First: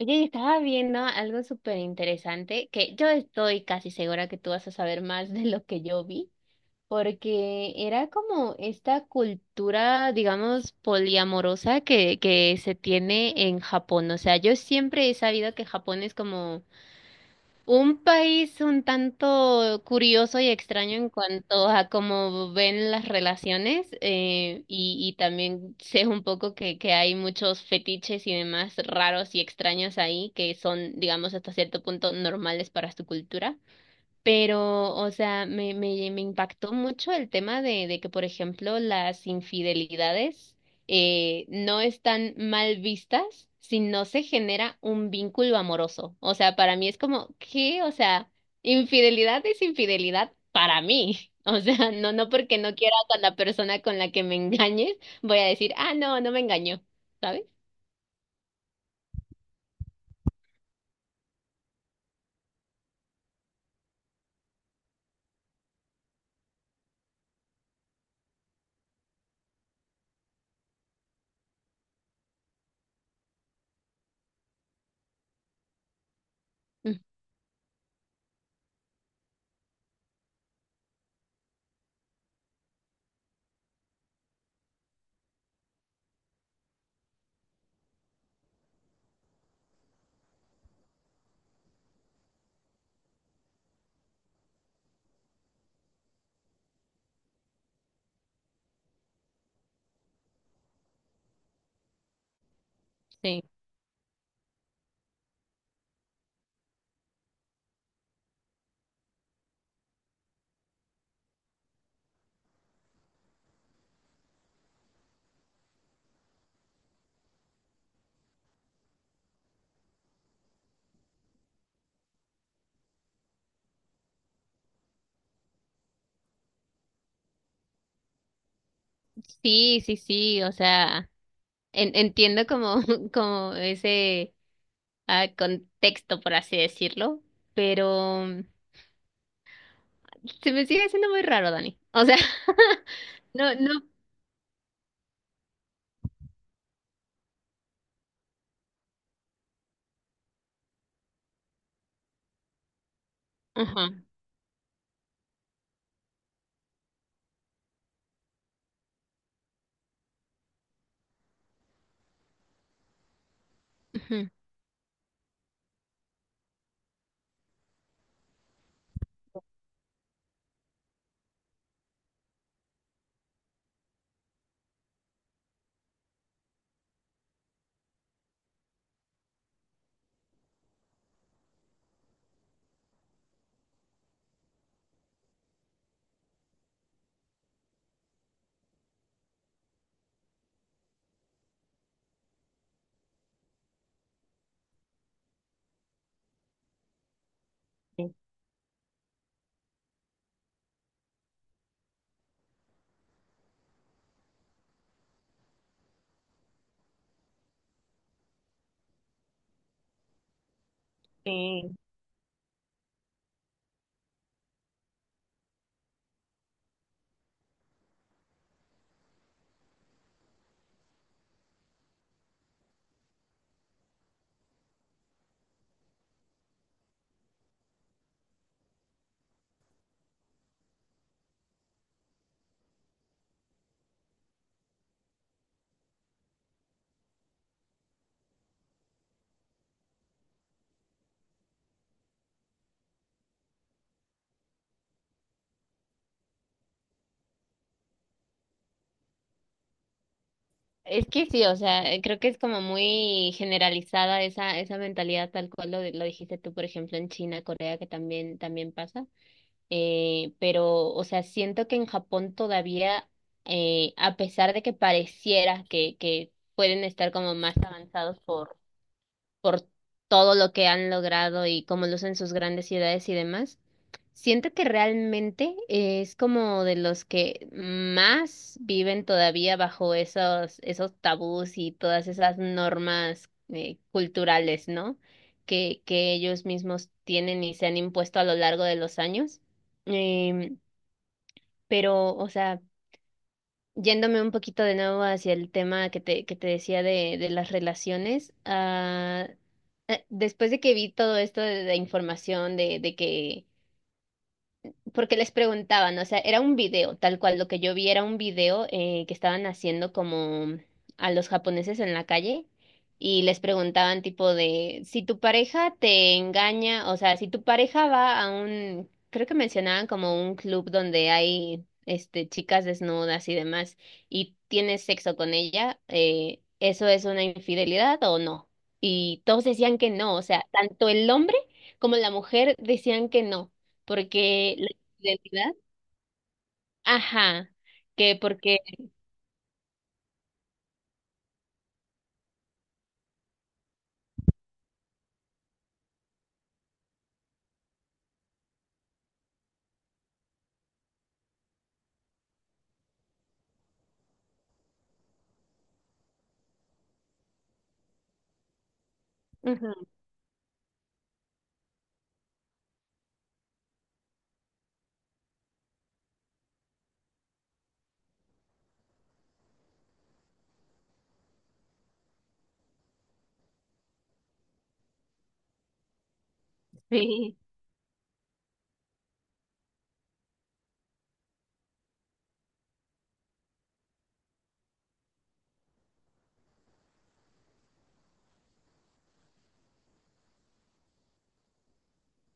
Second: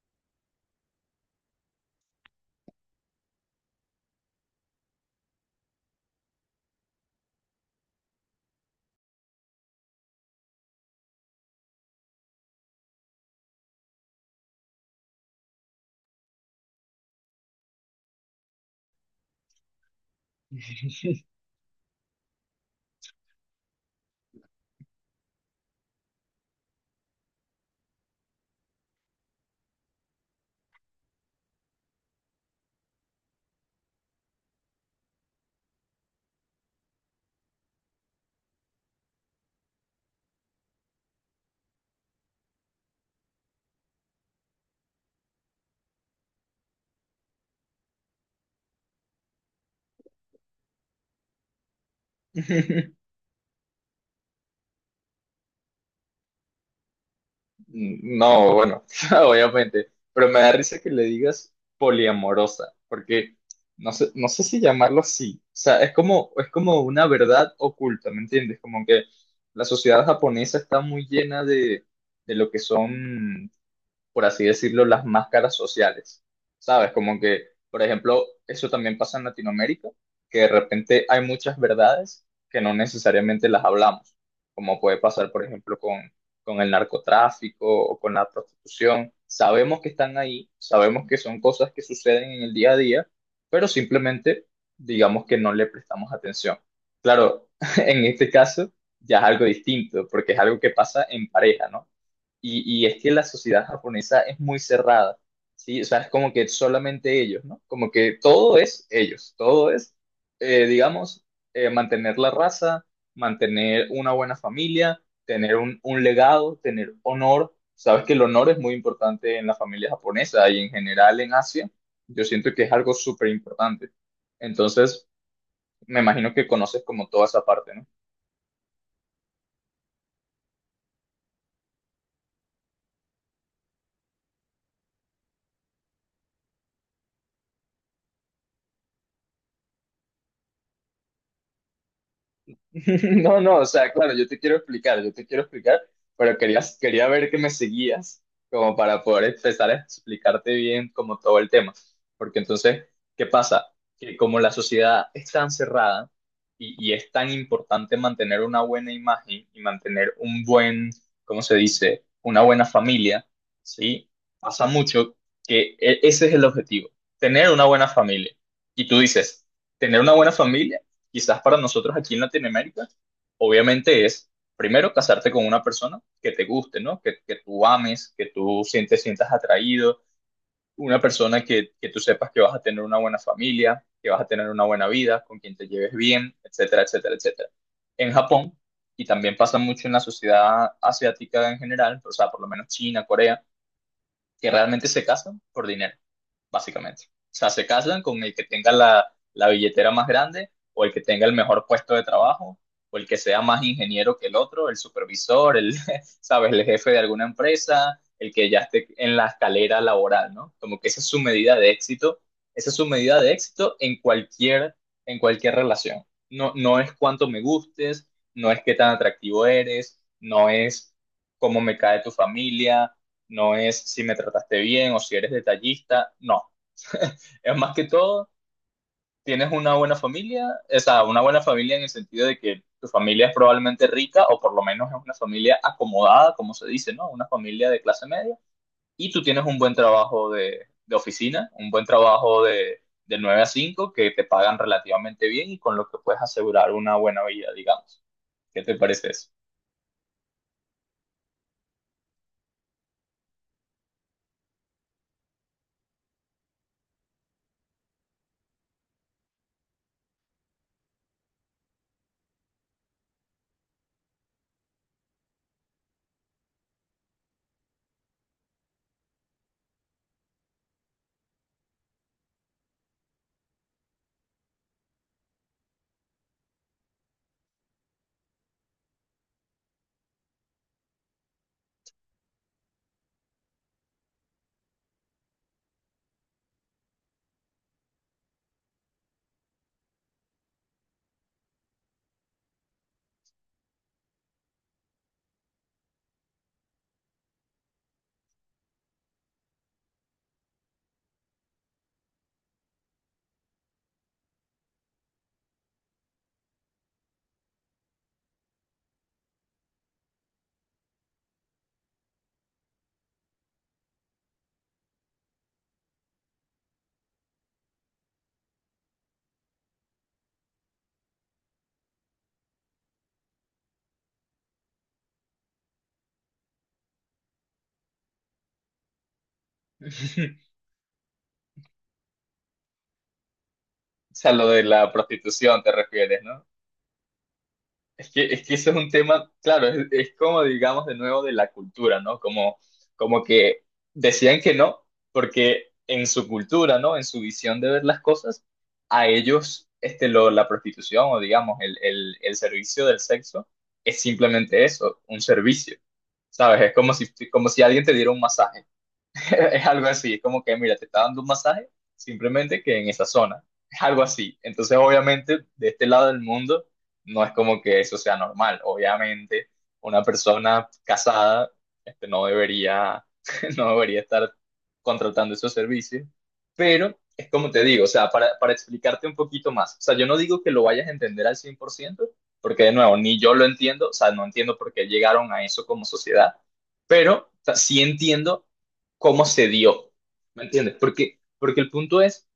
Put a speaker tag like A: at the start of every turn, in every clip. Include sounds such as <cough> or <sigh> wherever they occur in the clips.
A: Oye, y estaba viendo algo súper interesante que yo estoy casi segura que tú vas a saber más de lo que yo vi, porque era como esta cultura, digamos, poliamorosa que se tiene en Japón. O sea, yo siempre he sabido que Japón es como un país un tanto curioso y extraño en cuanto a cómo ven las relaciones y también sé un poco que hay muchos fetiches y demás raros y extraños ahí que son, digamos, hasta cierto punto normales para su cultura. Pero, o sea, me impactó mucho el tema de que, por ejemplo, las infidelidades no están mal vistas si no se genera un vínculo amoroso. O sea, para mí es como, ¿qué? O sea, infidelidad es infidelidad para mí. <laughs> O sea, no, no porque no quiera con la persona con la que me engañes, voy a decir, ah, no, no me engañó, ¿sabes?
B: No, bueno, <laughs> obviamente, pero me da risa que le digas poliamorosa, porque no sé si llamarlo así, o sea, es como una verdad oculta, ¿me entiendes? Como que la sociedad japonesa está muy llena de lo que son, por así decirlo, las máscaras sociales, ¿sabes?
A: Mm.
B: Como que, por ejemplo, eso también pasa en Latinoamérica, que de repente hay muchas verdades que no necesariamente las hablamos, como puede pasar, por ejemplo, con el narcotráfico o con la prostitución. Sabemos que están ahí, sabemos que son cosas que suceden en el día a día, pero simplemente digamos que no le prestamos atención. Claro, <laughs> en este caso ya es algo distinto, porque es algo que pasa en pareja, ¿no? Y es que la
A: Sí,
B: sociedad japonesa es muy cerrada, ¿sí? O sea, es como que solamente ellos, ¿no? Como que todo es ellos, todo es, digamos, mantener la raza, mantener una buena familia, tener un legado, tener honor. Sabes que el honor es muy importante en la familia japonesa y en general en Asia. Yo siento que es algo súper importante. Entonces, me imagino que conoces como toda esa parte, ¿no?
A: sí, sí, sí, o sea, entiendo como, <laughs> como ese a contexto, por así decirlo, pero se me sigue haciendo muy raro, Dani. O sea,
B: <laughs>
A: <laughs>
B: No,
A: no,
B: no, o
A: no.
B: sea, claro, yo te quiero explicar, pero quería ver que me seguías como para poder empezar a explicarte bien como todo el tema. Porque entonces, ¿qué pasa?
A: Ajá.
B: Que como la sociedad es tan cerrada y es tan importante mantener una buena imagen y mantener un buen, ¿cómo se dice? Una buena familia, ¿sí?
A: Ujú.
B: Pasa mucho que ese es el objetivo, tener una buena familia. Y tú dices, tener una buena familia quizás para nosotros aquí en Latinoamérica, obviamente es primero casarte con una persona que te guste, ¿no? Que tú ames, que tú sientas atraído, una persona que tú sepas que vas a tener una buena familia, que vas a tener una buena vida, con quien te lleves bien, etcétera, etcétera, etcétera. En Japón, y también pasa mucho en la sociedad asiática en general, o sea, por lo menos China, Corea, que realmente se casan por dinero básicamente. O sea, se casan con el que tenga la billetera más grande o el que tenga el mejor puesto de trabajo o el que sea más ingeniero que el otro, el supervisor, <laughs> sabes, el jefe de alguna empresa, el que ya esté en la escalera laboral, ¿no? Como que
A: Sí.
B: esa es su medida de éxito en cualquier relación. No, no es cuánto me gustes, no es qué tan atractivo eres, no es cómo me cae tu familia, no es si me trataste bien o si eres detallista, no, es más que todo, tienes una buena familia, o sea, una buena familia en el sentido de que tu familia es probablemente rica o por lo menos es una familia acomodada, como se dice, ¿no? Una familia de clase media. Y tú tienes un buen trabajo de oficina, un buen trabajo de 9 a 5 que te pagan relativamente bien y con lo que puedes asegurar una buena vida, digamos. ¿Qué te parece eso?
A: Es que sí, o sea, creo que es como muy generalizada esa mentalidad tal cual lo dijiste tú, por ejemplo, en China, Corea, que también pasa. Pero, o sea, siento que en Japón todavía, a pesar de que pareciera que pueden estar como más avanzados por todo lo que han logrado y cómo lucen sus grandes ciudades y demás, siento que realmente es como de los que más viven todavía bajo esos tabús y todas esas normas culturales, ¿no? Que ellos mismos tienen y se han impuesto a lo largo de los años. Em, pero, o sea... Yéndome un poquito de nuevo hacia el tema que te decía de las relaciones, ah, después de que vi todo esto de información, de que porque les preguntaban, o sea, era un video, tal cual lo que yo vi era un video que estaban haciendo como a los japoneses en la calle y les preguntaban tipo de, si tu pareja te engaña, o sea, si tu pareja va a un, creo que mencionaban como un club donde hay este chicas desnudas y demás y tienes sexo con ella, ¿eso es una infidelidad o no? Y todos decían que no, o
B: <laughs>
A: sea, tanto el hombre como la mujer decían que no
B: O sea, lo
A: porque
B: de la
A: identidad.
B: prostitución te refieres, ¿no?
A: Ajá,
B: Es
A: que
B: que, es que
A: porque...
B: eso es un tema, claro, es como digamos de nuevo de la cultura, ¿no? Como que decían que no, porque en su cultura, ¿no? En su visión de ver las cosas, a ellos este, la prostitución o digamos el servicio del sexo es simplemente eso, un servicio, ¿sabes? Es como si alguien te diera un masaje. <laughs> Es
A: Ujú,
B: algo así, es como que, mira, te está dando un masaje, simplemente que en esa zona. Es algo así. Entonces, obviamente, de este lado del mundo, no es como que eso sea normal. Obviamente, una persona casada, no debería, <laughs> no debería estar contratando esos servicios. Pero es
A: sí.
B: como te digo, o sea, para explicarte un poquito más. O sea, yo no digo que lo vayas a entender al 100%, porque de nuevo, ni yo lo entiendo, o sea, no entiendo por qué llegaron a eso como sociedad, pero o sea, sí entiendo cómo se dio, ¿me entiendes? Porque el punto es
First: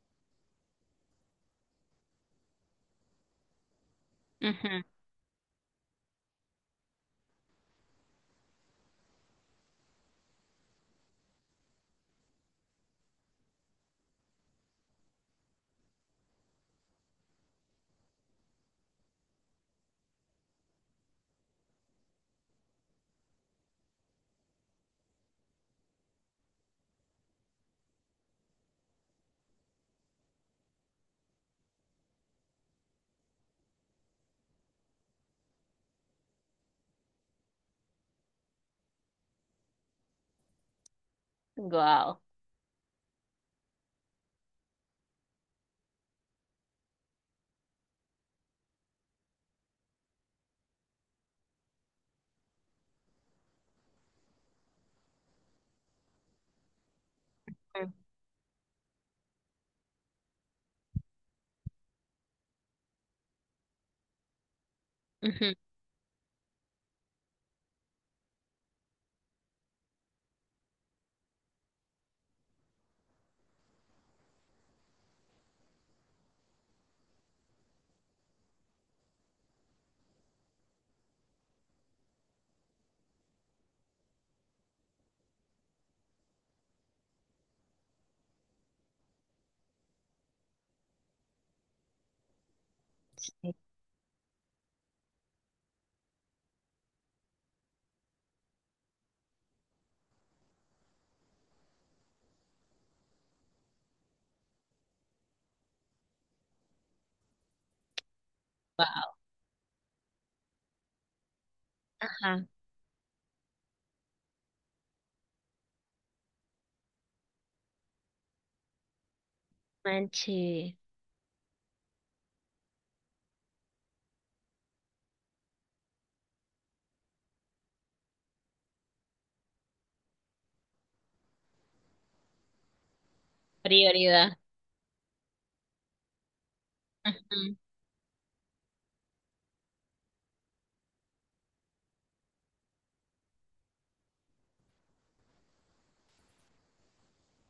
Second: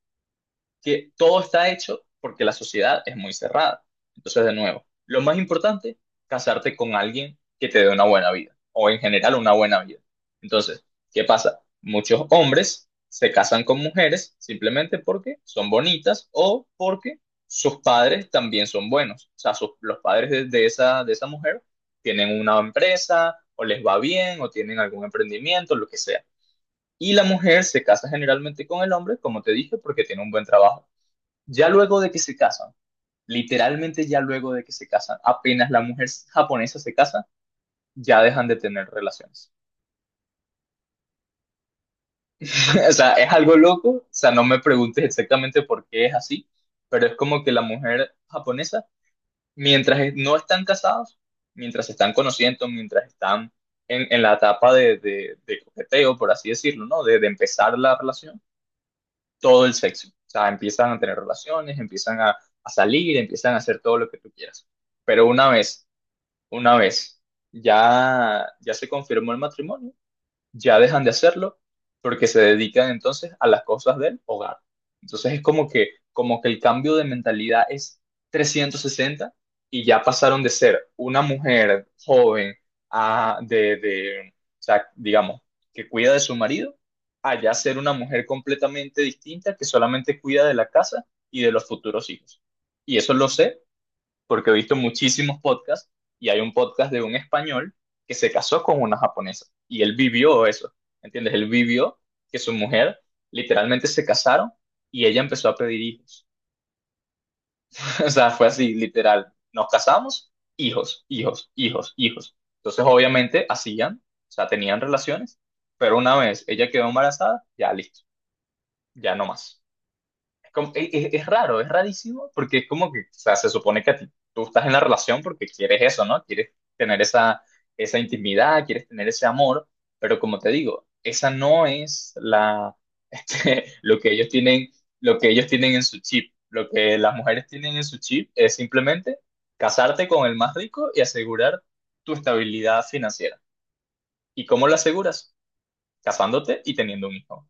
B: que todo está hecho porque la sociedad es muy cerrada. Entonces, de nuevo, lo más importante, casarte con alguien que te dé una buena vida, o en general una buena vida. Entonces, ¿qué pasa? Muchos hombres se casan con mujeres simplemente porque son bonitas o porque sus padres también son buenos. O sea, los padres de esa, de esa, mujer tienen una empresa, o les va bien, o tienen algún emprendimiento, lo que sea. Y la mujer se casa generalmente con el hombre, como te dije, porque tiene un buen trabajo. Ya luego de que se casan, literalmente ya luego de que se casan, apenas la mujer japonesa se casa, ya dejan de tener relaciones.
A: Wow.
B: <laughs> O sea, es algo loco, o sea, no me preguntes exactamente por qué es así, pero es como que la mujer japonesa, mientras no están casados, mientras se están conociendo, mientras están en la etapa de coqueteo, por así decirlo, ¿no? De empezar la relación todo el sexo. O sea, empiezan a tener relaciones, empiezan a salir, empiezan a hacer todo lo que tú quieras. Pero una vez ya se confirmó el matrimonio, ya dejan de hacerlo porque se dedican entonces a las cosas del hogar. Entonces es como que el cambio de mentalidad es 360 y ya pasaron de ser una mujer joven a, o sea, digamos, que cuida de su marido, a ya ser una mujer completamente distinta que solamente cuida de la casa y de los futuros hijos. Y eso lo sé porque he visto muchísimos podcasts y hay un podcast de un español que se casó con una japonesa y él vivió eso, ¿entiendes? Él vivió que su mujer literalmente se casaron y ella empezó a pedir hijos. <laughs> O sea, fue así, literal. Nos casamos, hijos, hijos, hijos, hijos.
A: Ajá,
B: Entonces, obviamente, hacían, o sea, tenían relaciones, pero una vez ella quedó embarazada, ya listo, ya no más.
A: manche,
B: Es, es raro, es rarísimo, porque es como que, o sea, se supone que tú estás en la relación porque quieres eso, ¿no? Quieres tener esa intimidad, quieres tener ese amor, pero como te digo, esa no es <laughs> lo que ellos
A: prioridad.
B: tienen, lo que ellos tienen en su chip. Lo que las mujeres
A: Ujú.
B: tienen en su chip es simplemente casarte con el más rico y asegurar tu estabilidad financiera. ¿Y cómo lo aseguras? Casándote y teniendo un hijo.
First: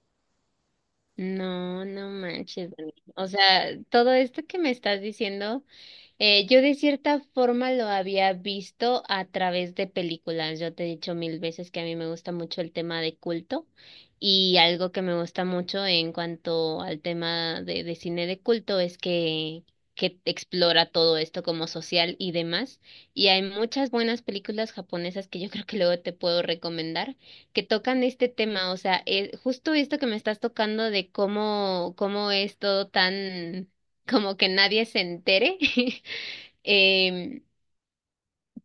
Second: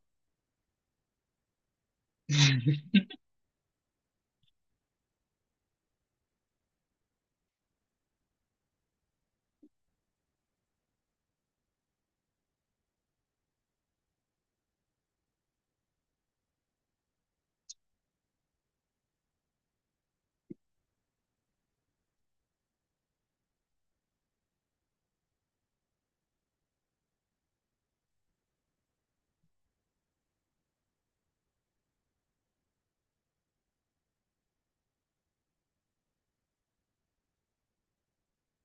A: No, no manches, Dani.
B: <laughs>
A: O sea, todo esto que me estás diciendo... yo de cierta forma lo había visto a través de películas. Yo te he dicho mil veces que a mí me gusta mucho el tema de culto y algo que me gusta mucho en cuanto al tema de cine de culto es que explora todo esto como social y demás. Y hay muchas buenas películas japonesas que yo <laughs> creo que luego te puedo recomendar que tocan este tema. O sea, justo esto que me estás tocando de cómo es todo tan... como que nadie se entere <laughs> Em,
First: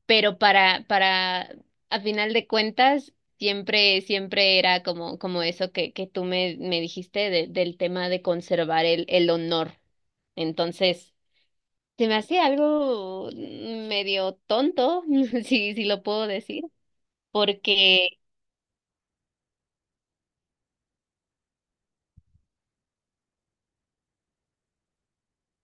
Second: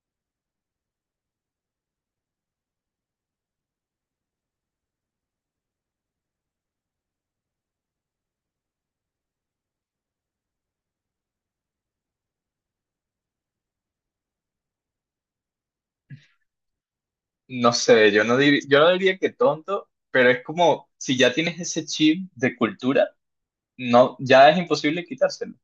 A: pero para, a final de cuentas, siempre, siempre era como, como eso que tú me dijiste del tema de conservar el honor. Entonces, se me hacía algo medio tonto, <laughs> si, si lo puedo decir,
B: No sé,
A: porque
B: yo no diría que tonto, pero es como si ya tienes ese chip de cultura, no, ya es imposible quitárselo.